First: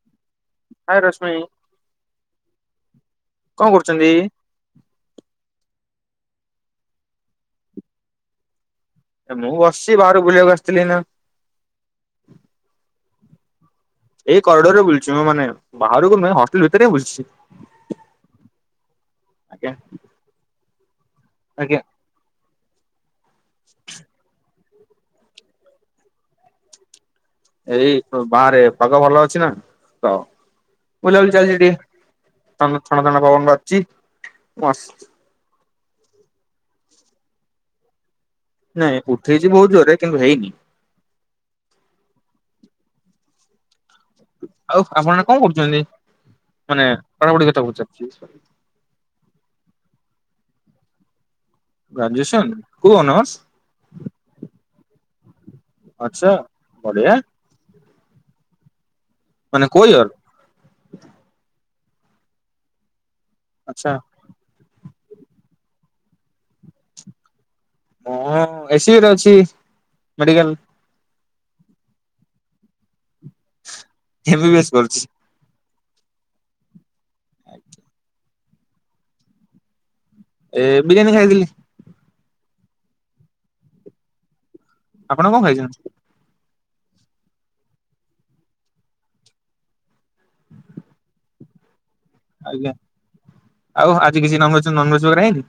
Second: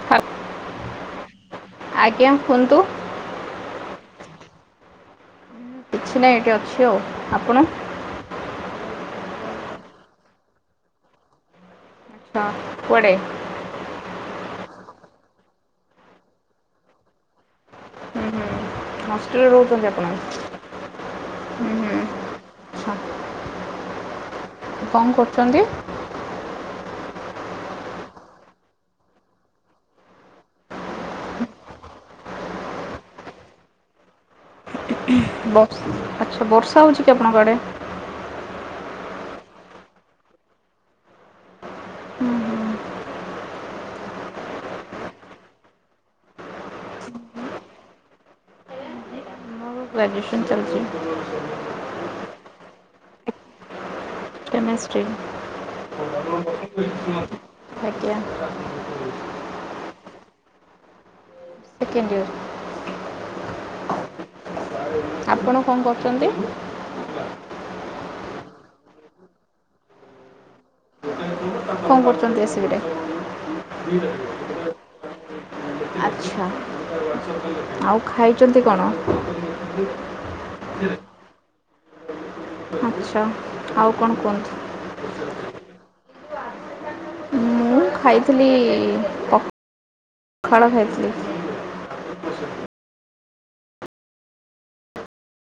[unintelligible] ହାଏ ରଶ୍ମି ଆଜ୍ଞା କୁହନ୍ତୁ କଣ କରୁଚନ୍ତି? କିଛି ନାଇଁ ଏଠି ଅଛି ଆଉ ଆପଣ? ଏ ମୁଁବସିଚି ବାହାରକୁ ବୁଲିବାକୁ ଆସିଥିଲି ଏଇନା। ହଁ କୁଆଡ଼େ? ଏଇ କରଡରରେ ବୁଲୁଚିମ ମାନେ ବାହାରକୁ ନୁହେଁ ହଷ୍ଟେଲ୍ ଭିତରେ ବୁଲୁଛି। ହୁଁ ହୁଁ ହଷ୍ଟେଲରେ ଆଜ୍ଞା ରହୁଛନ୍ତି ଆପଣ ହୁଁ ଆଜ୍ଞା ହୁଁ। ଛା [inaudible] କଣ କରୁଚନ୍ତି? ଏଇ ବାହାରେ ପାଗ ଭଲ ଅଛିନା ତ ବୁଲାବୁଲି ଚାଲିଚି ଟିକେ ତ ଥଣ୍ଡା ଥଣ୍ଡା ପବନ ବାଜୁଚି। ବ ଆଚ୍ଛା ବର୍ଷା ହେଉଚିକି ଆପଣଙ୍କ ଆଡ଼େ? ନାଇଁ ଉଠେଇଚି ବହୁତ୍ ଜୋରେ କିନ୍ତୁ ହେଇନି। ଆଉ ଆପଣ କଣ କରୁଚନ୍ତି ମାନେ ପଢ଼ା ପଢି କଥା ପଚାରୁଚି? ମୋର ଗ୍ରେଜୁଏଶନ୍ ଚାଲିଚି। ଗ୍ରାଜୁଏସନ୍ କଉ ହୋନୋର୍ସ? କେମେଷ୍ଟ୍ରୀ। ଆଚ୍ଛା ବଢ଼ିଆ। ଆଜ୍ଞା। ମାନେ କୋଉ ୟର? Second year. ଆଚ୍ଛା। [inaudible] ଆପଣ କଣ କରୁଚନ୍ତି? ମୁଁ ଏସିବିରେ ଅଛି ମେଡିକାଲ। କଣ କରୁଛନ୍ତି ଏସିବିରେ? ଏମ ବି ବି ଏଶ କରୁଛି। ଆଛା, ଆଉ ଖାଇଛନ୍ତି କଣ? ଏ ବିରିୟାନୀ ଖାଇଥିଲି। ଆଚ୍ଛା, ଆଉ କଣ କୁହନ୍ତୁ। ଆପଣ କଣ ଖାଇଚନ୍ତି? ମୁଁ ଖାଇଥିଲି ପଖାଳ ଖାଇଥିଲି। ଆଜ୍ଞା, ଆଉ ଆଜି କିଛି ନଭେଜ ନନଭେଜ୍ ବଗେରା ହେଇନି?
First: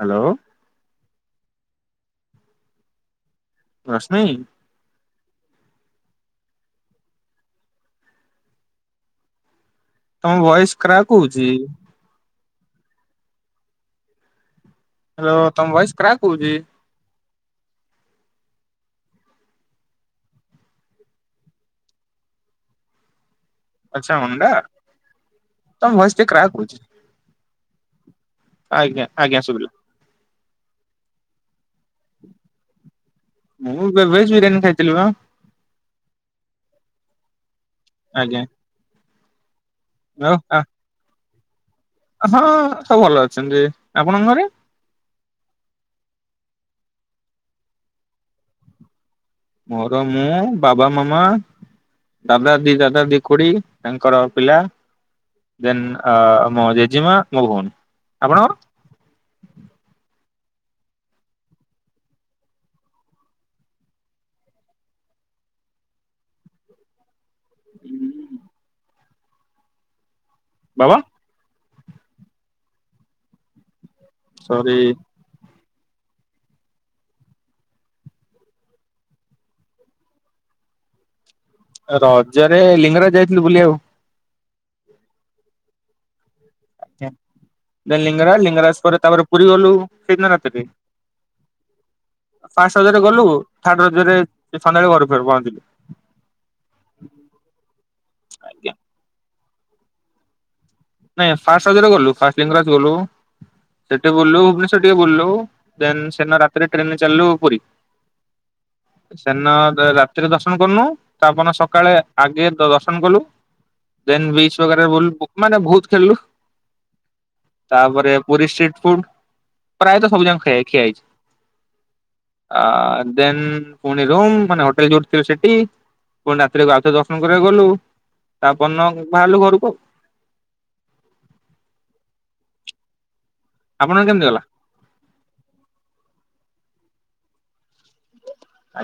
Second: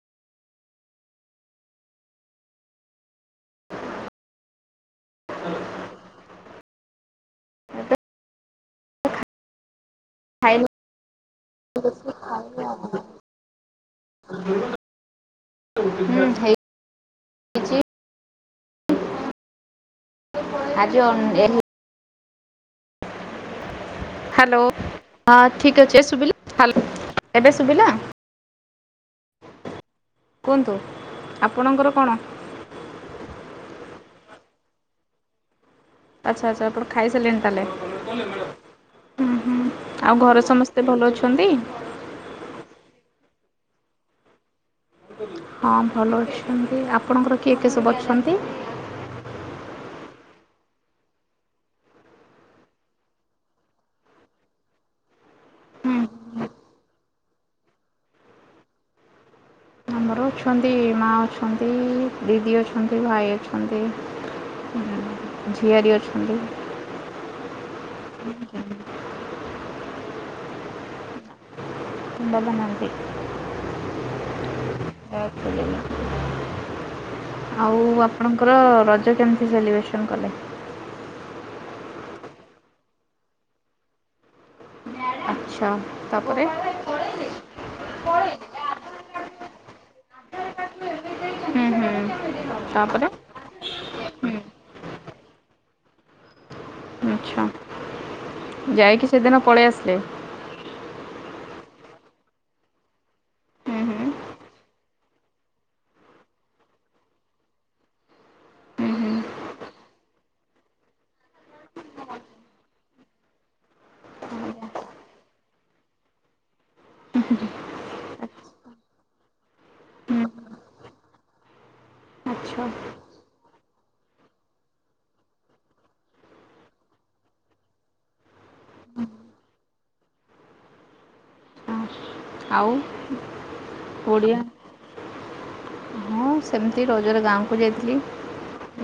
ହ୍ୟାଲୋ। ରଶ୍ମି। ଏବେ ତମ ଖାଇନି ଭଏସ କ୍ରାକ୍ ହଉଛି। [unintelligible] [unintelligible] ହ୍ୟାଲୋ, ତମ ଭଏସ ହୁଁ କ୍ରାକ ହଉଛି। ହେଇଛି ଆଜି ଅନ୍ ଏ ଆଚ୍ଛା ଅଣ୍ଡା ହ୍ୟାଲୋ, ହଁ ଠିକ ତମ ଅଛି ଆ ଭଏସ ଟିକେ କ୍ରାକ୍ ହଉଛି। ଶୁବିଲା, ଏବେ ଶୁଭିଲା? ଆଜ୍ଞା ଆଜ୍ଞା, ଶୁଭିଲା। କୁହନ୍ତୁ ଆପଣଙ୍କର କଣ? ମୁଁ ବେ ଭେଜ ବିରିୟାନୀ ଖାଇଥିଲି ପା। ଆଛା ଆଚ୍ଛା, ଆପଣ ଖାଇସାରିଲେଣି ତାହେଲେ ଆଜ୍ଞା ହୁଁ ହୁଁ ଆଉ ଘରେ ସମସ୍ ତେ ଭଲ ଅଛନ୍ତି? ହଁ ସବୁ ଭଲ ଅଛନ୍ତି, ଆପଣଙ୍କ ଘରେ? ହଁ ଭଲ ଅଛନ୍ତି, ଆପଣଙ୍କର କିଏ କିଏ ସବୁ ଅଛନ୍ତି? ମୋର ମୁଁ ବାବା ମାମା। ତାପରେ ଦି ଦାଦା ଦି ଖୁଡି ତାଙ୍କର ପିଲା। ଦେନ୍ ହୁଁ ଅ ମୋ ଜେଜେମା ମୋ ଭଉଣୀ, ଆପଣଙ୍କ? ମୋର ଅଛନ୍ତି ମା ଅଛନ୍ତି, ଦିଦି ଅଛନ୍ତି, ଭାଇ ଅଛନ୍ତି। ଝିଆରି ଅଛନ୍ତି। ବାବା? ବାବା ନାହାଁନ୍ତି। ସରି। ଡେଥ କରିଯାଇଛନ୍ତି। ଆଉ ଆପଣଙ୍କର ରଜ କେମିତି ସେଲିବ୍ରେସନ୍ କଲେ? ରଜରେ ଲିଙ୍ଗରାଜ ଯାଇଥିଲୁ ବୁଲି ଆଉ। ଆଚ୍ଛା, ତାପରେ ଲିଙ୍ଗରାଜ ଲିଙ୍ଗରାଜ ପରେ ତାପରେ ପୁରୀ ଗଲୁ ସେଇଦିନ ରାତି ରେ। ହୁଁ ହୁଁ ଫାଷ୍ଟ ରଜରେ ତାପରେ ଗଲୁ ଥାର୍ଡ ରଜରେ ହୁଁ। ସନ୍ଧ୍ୟାବେଳେ ଘରେ ଫେର ପହଞ୍ଚିଲି। ଆଚ୍ଛା, ଆଜ୍ଞା ଯାଇକି ସେଦିନ ପଳେଇ ଆସିଲେ। ନାଇଁ ଫାଷ୍ଟ ରଜରେ ଗଲୁ, ଫାଷ୍ଟ ଲିଙ୍ଗରାଜ ଗଲୁ। ହୁଁ ହୁଁ ସେଟି ବୁଲୁ ଭୁବନେଶ୍ୱର ଟିକେ ବୁଲୁ ଦେନ ସେନ ରାତିରେ ଟ୍ରେନ ଚାଲିଲୁ ପୁରୀ। ଉଁ ହୁଁ। ସେନ ରାତିରେ ଦର୍ଶନ କନୁ ତାପନ ସକାଳେ ଆଗେ ଦର୍ଶନ କଲୁ। ଦେନ ବିଚ୍ ବଗେରାରେ ବୁଲ ମାନେ ବହୁତ ଖେଳିଲୁ। ତାପରେ ଆଚ୍ଛା। ପୁରୀ ଷ୍ଟ୍ରିଟ୍ ଫୁଡ୍ ପ୍ରାୟତଃ ହୁଁ ସବୁ ଯାଙ୍କ ଖିଆ ଖିଆ ହେଇଛି। ଆ ଆଚ୍ଛା ଦେନ ପୁଣି ରୁମ୍ ମାନେ ହୋଟେଲ ଯୋଉଠି ଥିଲୁ ସେଠି ପୁଣି ରାତିରେ ଆଉଥରେ ଦର୍ଶନ କରିବାକୁ ଗଲୁ ତା ପରଦିନ ବାହାରିଲୁ ଘରକୁ ଆଉ। ହଁ ଆଉ? ଆପଣଙ୍କର କେମିତି ଓଡ଼ିଆ ଗଲା? ହଁ ସେମିତି ରଜରେ ଗାଁ କୁ ଯାଇଥିଲି।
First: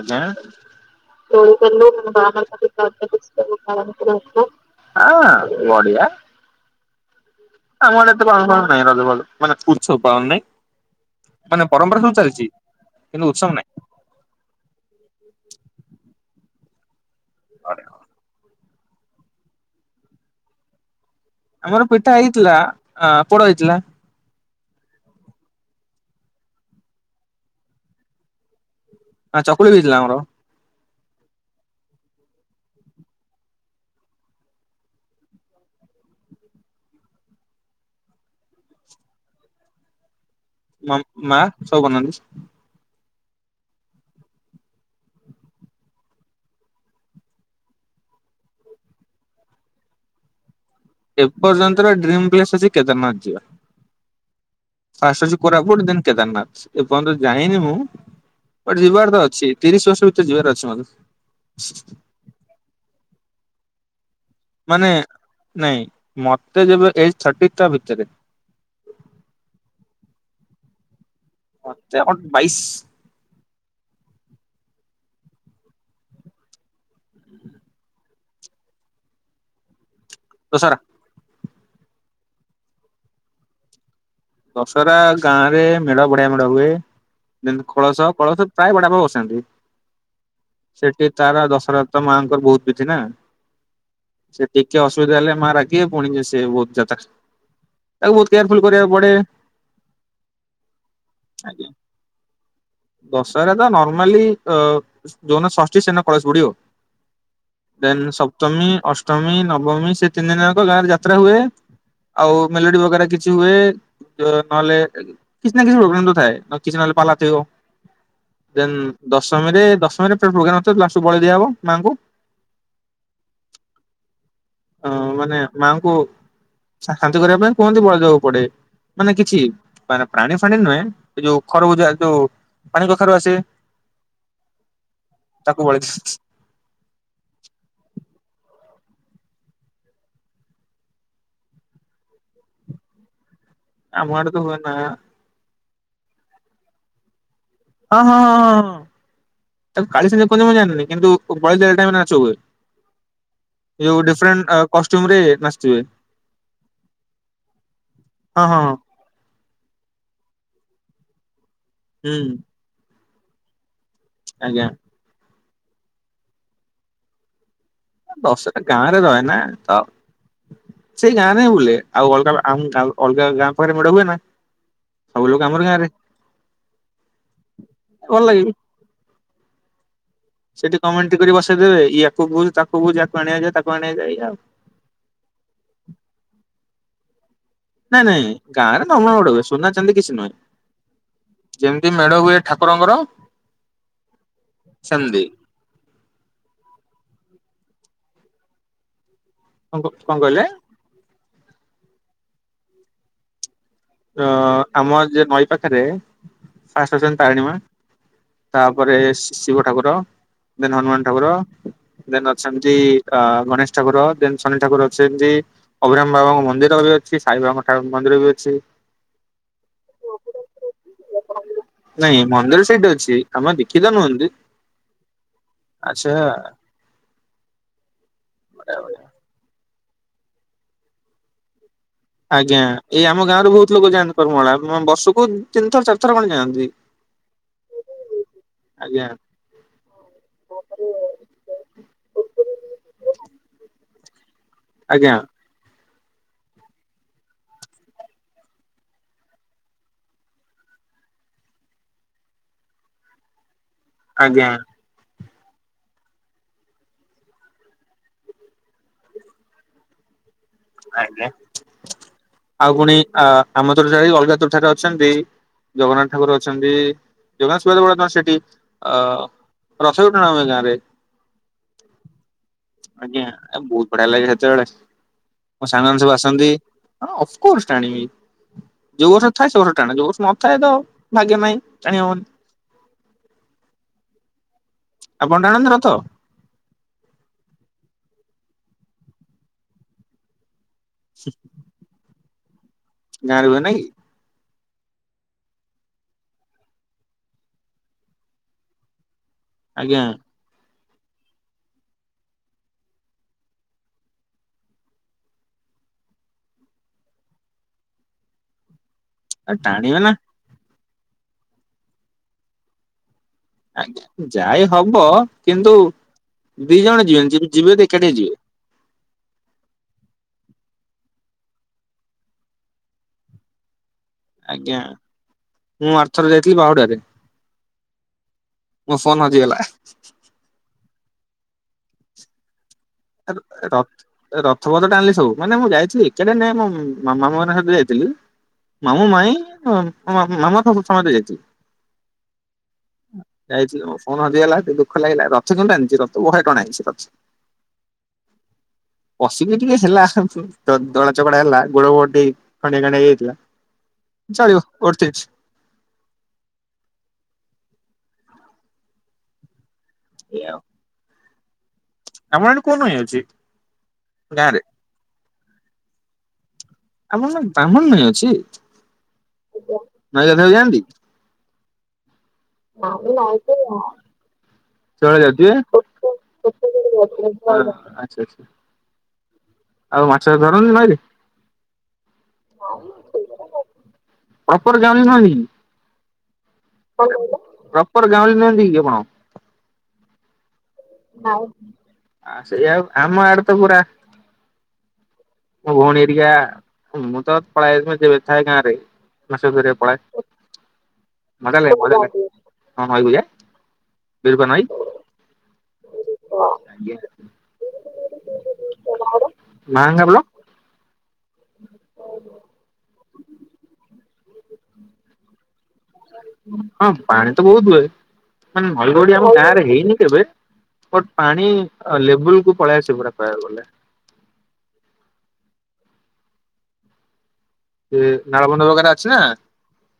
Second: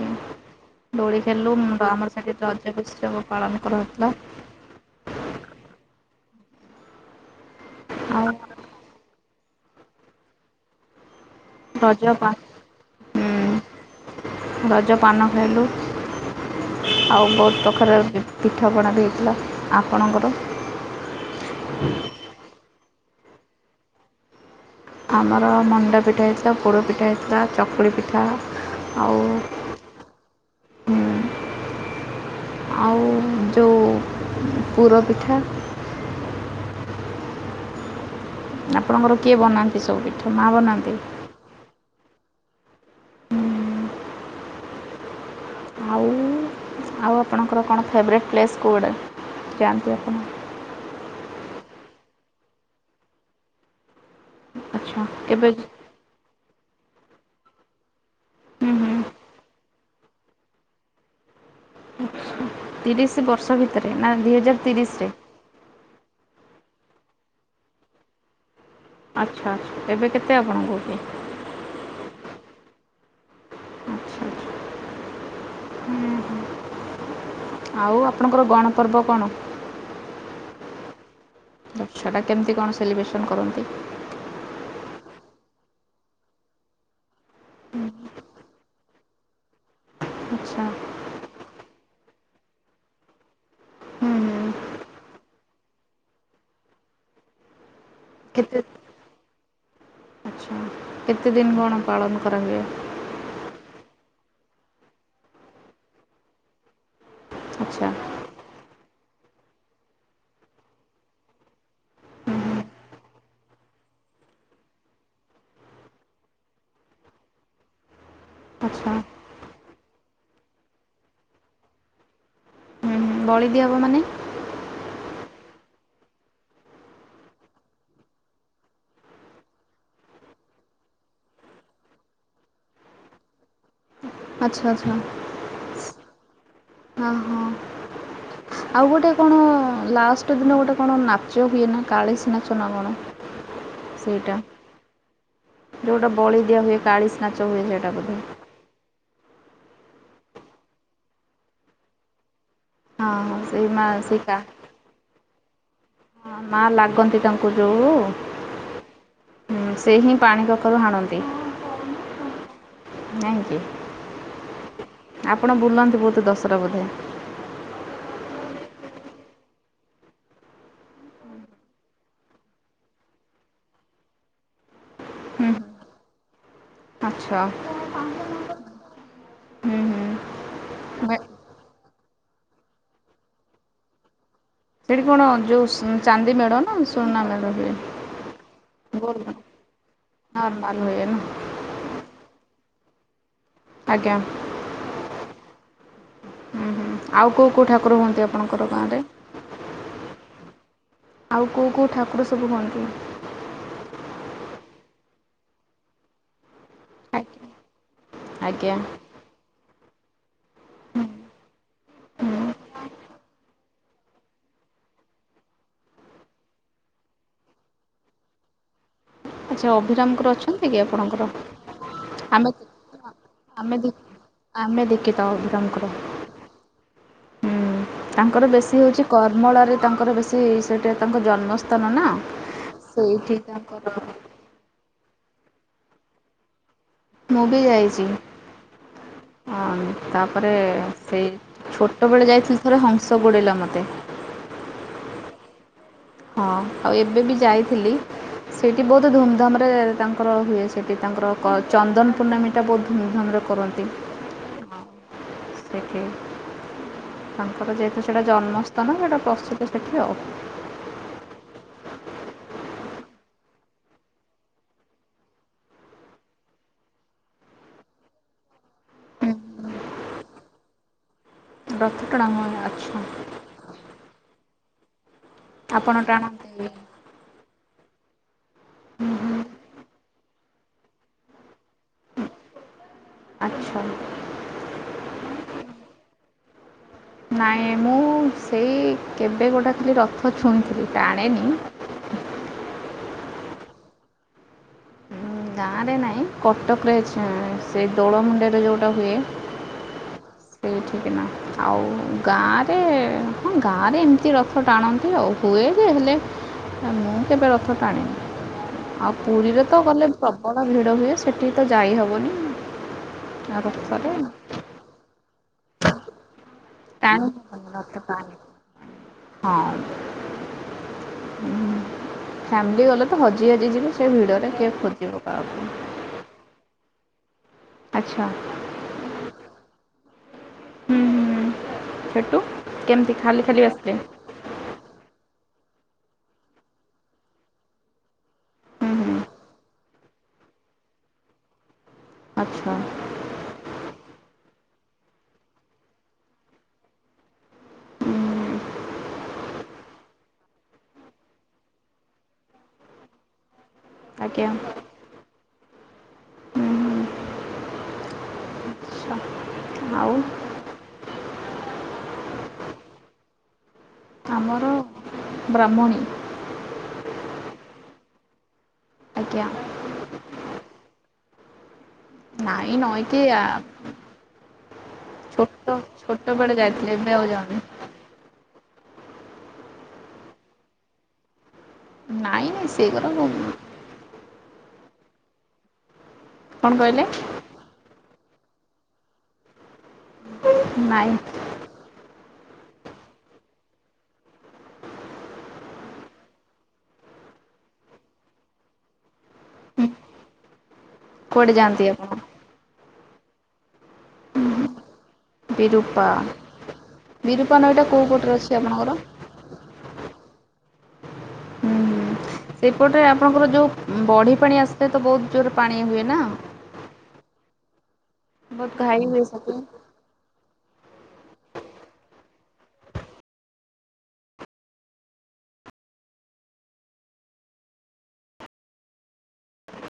ଉଁ, ଦୋଳି [unintelligible] ଖେଳିଲୁ ଉଁ, ର- ଆମର ହଁ ସେଠି ରଜ ବଢ଼ିଆ ଉତ୍ସବ ପାଳନ [unintelligible] କରାହଉଥିଲା ନାଇଁ ରଜ ମଉଜ ମାନେ ଉତ୍ସବ ଆଉ ପାଳନ ନାଇଁ ମାନେ ପରମ୍ପରା ସବୁ ରଜ ପା ଚାଲିଛି। କିନ୍ତୁ ହୁଁ ଉତ୍ସବ ନାହିଁ। ରଜ ପାନ ଖାଇଲୁ ଆଉ ବହୁତ ପ୍ରକାରର ପି ପିଠାପଣା ବି ହେଇଥିଲା ଆପଣଙ୍କର? ଆମର ପିଠା ହେଇଥିଲା ଆ ପୋଡ ହେଇଥିଲା। ଆମର ମଣ୍ଡା ପିଠା ହେଇଥିଲା ପୋଡ଼ ପିଠା ହେଇଥିଲା ଚକୁଳି ପିଠା ଆଉ ଆ ଚକୁଳି ବି ହେଇଥିଲା ଆମର। ହୁଁ, ଆଉ ଯୋଉ ପୁର ପିଠା ଆପଣଙ୍କର କିଏ ବନାନ୍ତି ସବୁ ପିଠା? ମା ବନାନ୍ତି? ମା ମାଆ ସବୁ ବନାନ୍ତି। ହୁଁ। ଆଉ ଆଉ ଆପଣଙ୍କର କଣ ଫେବ୍ରେଟ୍ ପ୍ଲେସ୍ କୋଉ ଆଡ଼େ ଯାଆନ୍ତି ଆପଣ? ଏପର୍ଯ୍ୟନ୍ତ ର ଡ୍ରିମ୍ ପ୍ଲେସ୍ ଅଛି କେଦାର ନାଥ ଯିବା। ଆଚ୍ଛା ଫାଷ୍ଟ୍ ଅଛି କେବେ କୋରାପୁଟ ଦେନ୍ କେଦାର ନାଥ ଏପର୍ଯ୍ୟନ୍ତ ଯାଇନି ମୁଁ ହୁଁ ବଟ୍ ହୁଁ ଯିବାର ତ ଅଛି ତିରିଶି ବର୍ଷ ଭିତରେ ଯିବାର ଅଛି ମତେ। ହୁଁ। ତିରିଶି ବର୍ଷ ଭିତରେ ନାଁ ଦି ହଜାର ମାନେ ତିରିଶରେ ନାଇଁ ମତେ ଯେବେ ଏଜ୍ ଥାଟି ତା ଭିତରେ। ଆଚ୍ଛା ଆଚ୍ଛା ଏବେ କେତେ ଆପଣଙ୍କୁ? ମତେ ଅଟ ବାଇଶି। ଆଚ୍ଛା ଆଚ୍ଛା ହୁଁ ହୁଁ। ଆଉ ଆପଣଙ୍କର ଗଣପର୍ବ କଣ? ଦଶହରା। ଦଶହରା କେମିତି କଣ ସେଲିବ୍ରେସନ୍ କରନ୍ତି? ଦଶହରା ଗାଁ ରେ ମେଢ଼ ବଢିଆ ମେଢ଼ ହୁଏ। ଯେନ୍ତି କଳସ କଳସ ପ୍ରାୟ ବଡା ଆପା ବସାନ୍ତି। ଆଚ୍ଛା ସେଠି ତାର ଦଶହରାରେ ତ ମାଙ୍କର ବହୁତ ବିଧି ନା। ହୁଁ ସେ ହୁଁ। ଟିକେ ଅସୁବିଧା ହେଲେ ମା ରାଗିବେ ପୁଣି ସିଏ ବହୁତ ଯାତ୍ରା ତାକୁ ବହୁତ କେତେ କେୟାରଫୁଲ କରିବାକୁ ପଡେ। ଆଚ୍ଛା କେତେ ଦିନ କଣ ପାଳନ କରାହୁଏ? ଦଶହରାରେ ତ ନର୍ମାଲି ଅ ଯୋଉଦିନ ଷଷ୍ଠୀ ସେଦିନ କଳସ ବୁଡିବ। ଆଚ୍ଛା ଦେନ ସପ୍ତମୀ ଅଷ୍ଟମୀ ନବମୀ ସେ ତିନି ଦିନ ଯାକ ଗାଁ ରେ ଯାତ୍ରା ହୁଏ। ଆଉ ମେଲୋଡି ବଗେରା କିଛି ହୁଏ। ଯୋଉ ନହେଲେ କିଛି ନାଁ କିଛି ପ୍ରୋବ୍ଲେମ୍ ତ ଥାଏ ନ କିଛି ନହେଲେ ପାଲାଟି ହବ। ଦେନ ଆଚ୍ଛା ଦଶମୀରେ ଦଶମୀରେ ପ୍ରୋଗ୍ରାମ୍ ନଥାଏ ଲାଷ୍ଟ୍ କୁ ବଳି ଦିଆହବ ମାଙ୍କୁ। ହୁଁ ହୁଁ। ବଳି ଦିଆହେବ ମାନେ। ହିଁ ମାନେ ମାଙ୍କୁ ଶାନ୍ତି କରିବା ପାଇଁ କୁହନ୍ତି ବଳି ଦେବାକୁ ପଡେ। ମାନେ କିଛି ମାନେ ପ୍ରାଣି ଫାଣି ନୁହେଁ ଯୋଉ ଖରଭୁଜ ଯୋଉ ପାଣି କଖାରୁ ଆସେ। ଆଚ୍ଛା ଆଚ୍ଛା ତାକୁ ବଳି ସ୍ ଦିଅନ୍ତି। ହଁ ହଁ। ଆଉ ଗୋଟେ କଣ ଲାଷ୍ଟ ଦିନ ଗୋଟେ କଣ ନାଚ ହୁଏ ନା କାଳିଶ ନାଚ ନା କଣ ଆମ ଆଡେ ସେଇଟା ତ ହୁଏ ନା ଯୋଉଟା ବଳି ଦିଆ ହୁଏ କାଳିସ ନାଚ ହୁଏ ସେଇଟା। ହଁ ହଁ ବୋଧେ। ହଁ ହଁ ହଁ ତାକୁ କାଳିସି ଯୋଉ କହନ୍ତି ମୁଁ ଜାଣିନି କିନ୍ତୁ ବଳ ଦେ ଟାଇମରେ ନାଚ ହୁଏ। ହଁ ହଁ ସେଇ ମା ଇଏ ଗୋଟେ ସେଇ ଡିଫରେଣ୍ଟ ଅ କଷ୍ଟ୍ୟୁମ ରେ ନାଚିଥିବେ। ହ ମା ଲାଗନ୍ତି ତାଙ୍କୁ ଯୋଉ ହଁ ହଁ ହଁ ସେ ହିଁ ପାଣି କଖାରୁ ହାଣନ୍ତି। ହୁଁ। ନାଇଁ କି। ଆଜ୍ଞା। ଆପଣ ବୁଲନ୍ତି ବହୁତ ଦଶହରା ବୋଧେ। ଦଶଟା ଗାଁ ରେ ରହେ ନା ତ ସେଇ ଗାଁ ରେ ବୁଲେ ଆଉ ଅଲଗା ଆଉଁ ଅଲଗା ଗାଁ ପାଖରେ ମେଡା ହୁଏ ନା। ସବୁ ଲୋକ ହୁଁ ହୁଁ, ଆମର ଗାଁ ରେ। ଆଚ୍ଛା। ଉଲ୍ ଲଗିବି। ହୁଁ ହୁଁ। ସେଠି କେମେଣ୍ଟରି ବା- କରି ବସେଇଦେବେ ୟାକୁ ବୁଝ ତାକୁୁ ବୁଝ ଆକୁ ଆଣିଆ ଯା ତାକୁ ଆଣିୟା ଯା ଏଇୟା। ସେଠି କଣ ଯୋଉ ଚାନ୍ଦି ମେଢ ନା ସୁନା ମେଢ ହୁଏ। ନାଇଁ ନାଇଁ ଗାଁରେ ନର୍ମାଲ ଗୋଲ୍ଡ ମେଢ଼ ହୁଏ ସୁନା ଚାନ୍ଦି କିଛି ନୁହେଁ। ନର୍ମାଲ ହୁଏ ନା ଯେମିତି ମେଢ ହୁଏ ଠାକୁରଙ୍କର। ଆଜ୍ଞା। ସେମିତି ହୁଁ ହୁଁ ଆଉ କୋଉ କୋଉ ଠାକୁର ହୁଅନ୍ତି ଆପଣଙ୍କର ଗାଁ ରେ? ଙ୍କ କଣ କହିଲେ। ଆଉ କୋଉ କୋଉ ଠାକୁର ସବୁ ହୁଅନ୍ତି? ଅ ଆମ ଯ ନଈ ପାଖରେ ଆସୁଛନ୍ତି ଆଜ୍ଞା ତାରିଣୀମା ତାପରେ ଶିବ ଠାକୁର ଦେନ ହନୁମାନ ହୁଁ ଠାକୁର ଦେନ ହୁଁ ଅଛନ୍ତି ଅ ଗଣେଶ ଠାକୁର ଦେନ୍ ଶନି ଠାକୁର ଅଛନ୍ତି। ଅଭିିରାମ ବାବାଙ୍କ ମନ୍ଦିର ବି ଅଛି ସାଇବାଙ୍କ ଠାରୁ ମନ୍ଦିର ବି ଅଛି। ଆଚ୍ଛା ଅଭିରାମଙ୍କର ଅଛନ୍ତି କି ଆପଣଙ୍କର? ନାଇଁ ଆମେ ମନ୍ଦିର। ସେଇଟି ଅଛିଆମେ ଆମେ ଦେ ଦେଖିଦ ନୁହନ୍ତି। ଆମେ ଦେଖିଥାଉ ତାଙ୍କର ଆଚ୍ଛା ହୁଁ ତାଙ୍କର ବେଶୀ ହଉଛି କର୍ମଳାରେ ତାଙ୍କର ବେଶୀ ସେଇଠା ତାଙ୍କ ଜନ୍ମସ୍ଥାନ ନା। ଆଜ୍ଞା ଏଇ ଆମ ସେଇଠି ଗାଁ ରେ ବହୁତ ତାଙ୍କର ଲୋକ ଯାଆନ୍ତି କରମଳା ବର୍ଷକୁ ତିନି ଥର ଚାରିଥର ଖଣ୍ଡେ ଯାଆନ୍ତି। ମୁବି ଯାଇଛି। ଆଜ୍ଞା ହଁ ତାପରେ ସେଇ ଛୋଟବେଳେ ଯାଇଥିଲି ଥରେ ହଂସ ଗୋଡ଼େଇଲା ମୋତେ। ଆଜ୍ଞା। ହଁ ଆଉ ଏବେ ବି ଯାଇଥିଲି। ସେଇଠି ବହୁତ ଧୁମଧାମ ରେ ତାଙ୍କର ହୁଏ ସେଠି ତାଙ୍କର ଚନ୍ଦନ ପୂର୍ଣ୍ଣମୀ ଟା ବହୁତ ଧୁମଧାମ ରେ କରନ୍ତି। ଆଜ୍ଞା। ସେଠି ତାଙ୍କର ଯେହେତୁ ସେଟା ଜନ୍ମସ୍ଥାନ ସେଟା ପ୍ରସ୍ତୁତ ସେଠି ଆଉ। ଆଜ୍ଞା। ଆଉ ପୁଣି ଆ ଆମ ତୁଠ ଛାଡ଼ି ଅଲଗା ତୁଠ ଠାରେ ଅଛନ୍ତି ଜଗନ୍ନାଥ ଠାକୁର ଅଛନ୍ତି। ଜଗନ୍ନାଥ ସୁଭଦ ବଡ ସେଠି, ଅ ହୁଁ, ରଥ ବି ଟଣା ହୁଏ ଗାଁରେ। ରଥ ଟଣା ହୁଏ ଆଛା। ଆ ବୋହୁତ୍ ବଢିଆ ଲାଗେ ସେତେବେଳେ। ମୋ ଆପଣ ସାଙ୍ଗମାନେ ସବୁ ଆସନ୍ତି। ଟାଣନ୍ତି ଅଫ୍କୋର୍ସ ଟାଣିବି। ଯୋଉ ବର୍ଷ ଥାଏ ସେ ବର୍ଷ ଟାଣେ। ଯୋଉ ବର୍ଷ ନ ଥାଏ ତ ଭାଗ୍ୟ ରେ ନାହିଁ ଟାଣି ହବନି। ଆଚ୍ଛା। ଆପଣ ଟାଣନ୍ତି ରଥ? ନାଇଁ ମୁଁ ସେଇ କେବେ ଗୋଟେ ଖାଲି ରଥ ଛୁଇଁଥିଲି ଟାଣେନି। ଗାଁରେ ହୁଏ ନାଇଁ କି? ଉଁ, ଗାଁରେ ନାହିଁ, କଟକରେ ସେ ଦୋଳ ମୁଣ୍ଡେଇ ରେ ଯୋଉଟା ହୁଏ ଆଜ୍ଞା। ସେଇଠିକି ନା, ଆଉ ଗାଁରେ ହଁ ଗାଁରେ ଏମିତି ର ରଥ ଟାଣନ୍ତି ଆଉ, ହୁଏ ଯେ ହେଲେ ମୁଁ କେବେ ରଥ ଟାଣିନି ଆଉ। ଆ ପୁରୀରେ ତ ଟାଣିବେ ଗଲେ ନା ପ୍ରବଳ ଭିଡ ହୁଏ। ସେଠି ତ ଯାଇ ହବନି। ଆଜ୍ଞା। ଯାାଇ ହବ କିନ୍ତୁ ଦି ଜଣ ଯିବେ ଟାଣି ନି ହେବନି ଜି-ଯିବେ ରଥ ଏକାଠି ଟାଣି ଯିବେ। ହଁ। ଫ୍ୟାମିଲି ଗଲେ ତ ହଜି ହାଜି ଯିବେ। ସେ ଭିଡ଼ରେ କିଏ ଖୋଜିବ କାହାକୁ। ଥରେ ଯାଇଥିଲି ବାହୁଡାରେ। ଆଚ୍ଛା। ମୋ ଫୋନ୍ ହଜିଗଲା। ହୁଁ ହୁଁ ହ ସେଟୁ? ର ରଥପଥ ଟା ଆଣିଲି ସବୁ। ମାନେ ମୁଁ ଯାଇଥିଲି ଏକାଟେ ନାଇଁ ମୋ ମାମା ମାମ ମାନଙ୍କ ସହିତ ଯାଇଥିଲି। ହୁଁ ମାମୁଁ, ହୁଁ ମାଇଁ ମାମା ସବୁ ସମସ୍ତେ ଯାଇ ଥିଲେ। ଆଚ୍ଛା। ଯାଇଥିଲି ମୋ ଫୋନ ହଜିଗଲା ଟିକେ ଦୁଃଖ ଲାଗିଲା। ରଥ କନ୍ତୁ ଟାଣିଛି, ରଥ ବଢିଆ ଟଣା ହେଇଛି, ରଥ। ହୁଁ ପଶିକି ଟିକେ ହେଲା ଦ-ଦଳାଚକଡା ହେଲା ଗୋଡ ଫୋଡ ଟିକେ ଖଣ୍ଡିଡିଆ ଖାଁଣ୍ଡିଆ ହେଇଯାଇଥିଲା। ଆଜ୍ଞା ଚଳିବ ଓ ତିରିଶ। ହୁଁ ହୁଁ ଆଚ୍ଛା ଏ ଆଉ। ଆମ ଆଡ଼େ କୋଉ ନଇ ଅଛି ଗାଁରେ? ଆମର ବ୍ରାହ୍ମଣୀ। ଆମର ସେଠି ବ୍ରାହ୍ମଣି ନଇ ଅଛି? ଆଜ୍ଞା ନଈ କୁ ଗାଧେଇ ଯାଆନ୍ତି? ନାଇଁ ନା ମୁଁ ନଈକି ଆ ନଇକି ଯାଏ ନି। ଚଳ ଯାଉ ଛୋଟ ଛୋଟବେଳେ ଯାଇଥିଲେ ଥିବେ? ଏବେ ଆଉ ଯାଉନି [inaudible] ଆଛା ଆଛା। ଆଉ ମାଛ ଧରନ୍ତିି ନଇରେ? ନାଇଁ ନାଇଁ ସେଗୁରା ଅପରେ ଯାଉନି ନଇ। କଣ କହିଲେ ପ୍ରପର ଗାଁଉଲି ନୁହାନ୍ତି କି ଆପଣ? ନାଇଁ। ଆ ସେଇଆ, ଆମ ଆଡେ ତ ପୁରା ମୋ ଭଉଣୀ ହାରିକା, ମୁଁ ତ ପଳାଏ ମ ଯେବେଥାଏ ଗାଁରେ। ମାଛ ଧରିବାକୁ ହୁଁ ପଳାଏ। କୁଆଡ଼େ ମଜା ଲାଗେ, ଯାଆନ୍ତି ମଜା ଆପଣ? ଲାଗେ ହଁ ନଇ କୁ ଯାଏ। ବିରୁପା ନଇ ବିରୁପା ବିରୁପା ନଈଟା କୋଉ ପଟରେ ଅଛି ଆପଣଙ୍କର? ମାହାଙ୍ଗା ବ୍ଲ ହୁଁ ହୁଁ ସେପଟେ ଆପଣଙ୍କର ଯୋଉ ବଢି ପାଣି ଆସିଥାଏ ତ ବୋହୁତ ଜୋରରେ ପାଣି ହୁଏ। ନା? ହଁ ପାଣି ତ ବୋହୁତ ହୁଏ, ମାନେ ବହୁତ ନଈ ଘାଇ ବଢି ହୁଏ ଆମ ଗାଁ ସେଠି ରେ ହେଇନି। କେବେ ପାଣି ଲେବୁଲ କୁ ପଳେଇ ଆସେ ପୁରା କହିବାକୁ ଗଲେ ସେ ନାଳବ [unintelligible] ଅଛି ନା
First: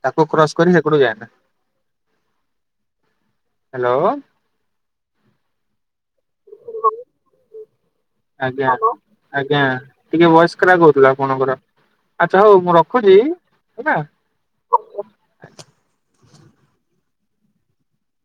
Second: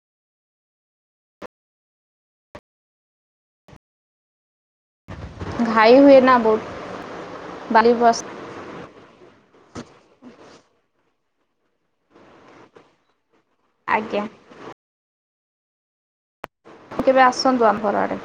ତାକୁ କ୍ରସ କରି ସେପଟୁ ଯାଏନା। ହ୍ୟାଲୋ। ଘାଇ ହୁଏ ନା ବୋହୁତ ବାଲିି ବସ ଆଜ୍ଞା ଆଜ୍ଞା ଟିକେ ଭଏସ କ୍ରାକ ହୋଉଥିଲା ଆପଣଙ୍କର। ଆଚ୍ଛା ହଉ ମୁଁ ରଖୁଛି। ହେଲା ଆଜ୍ଞା। କେବେ ଆସନ୍ତୁ ଆମ ଘର ଆଡେ।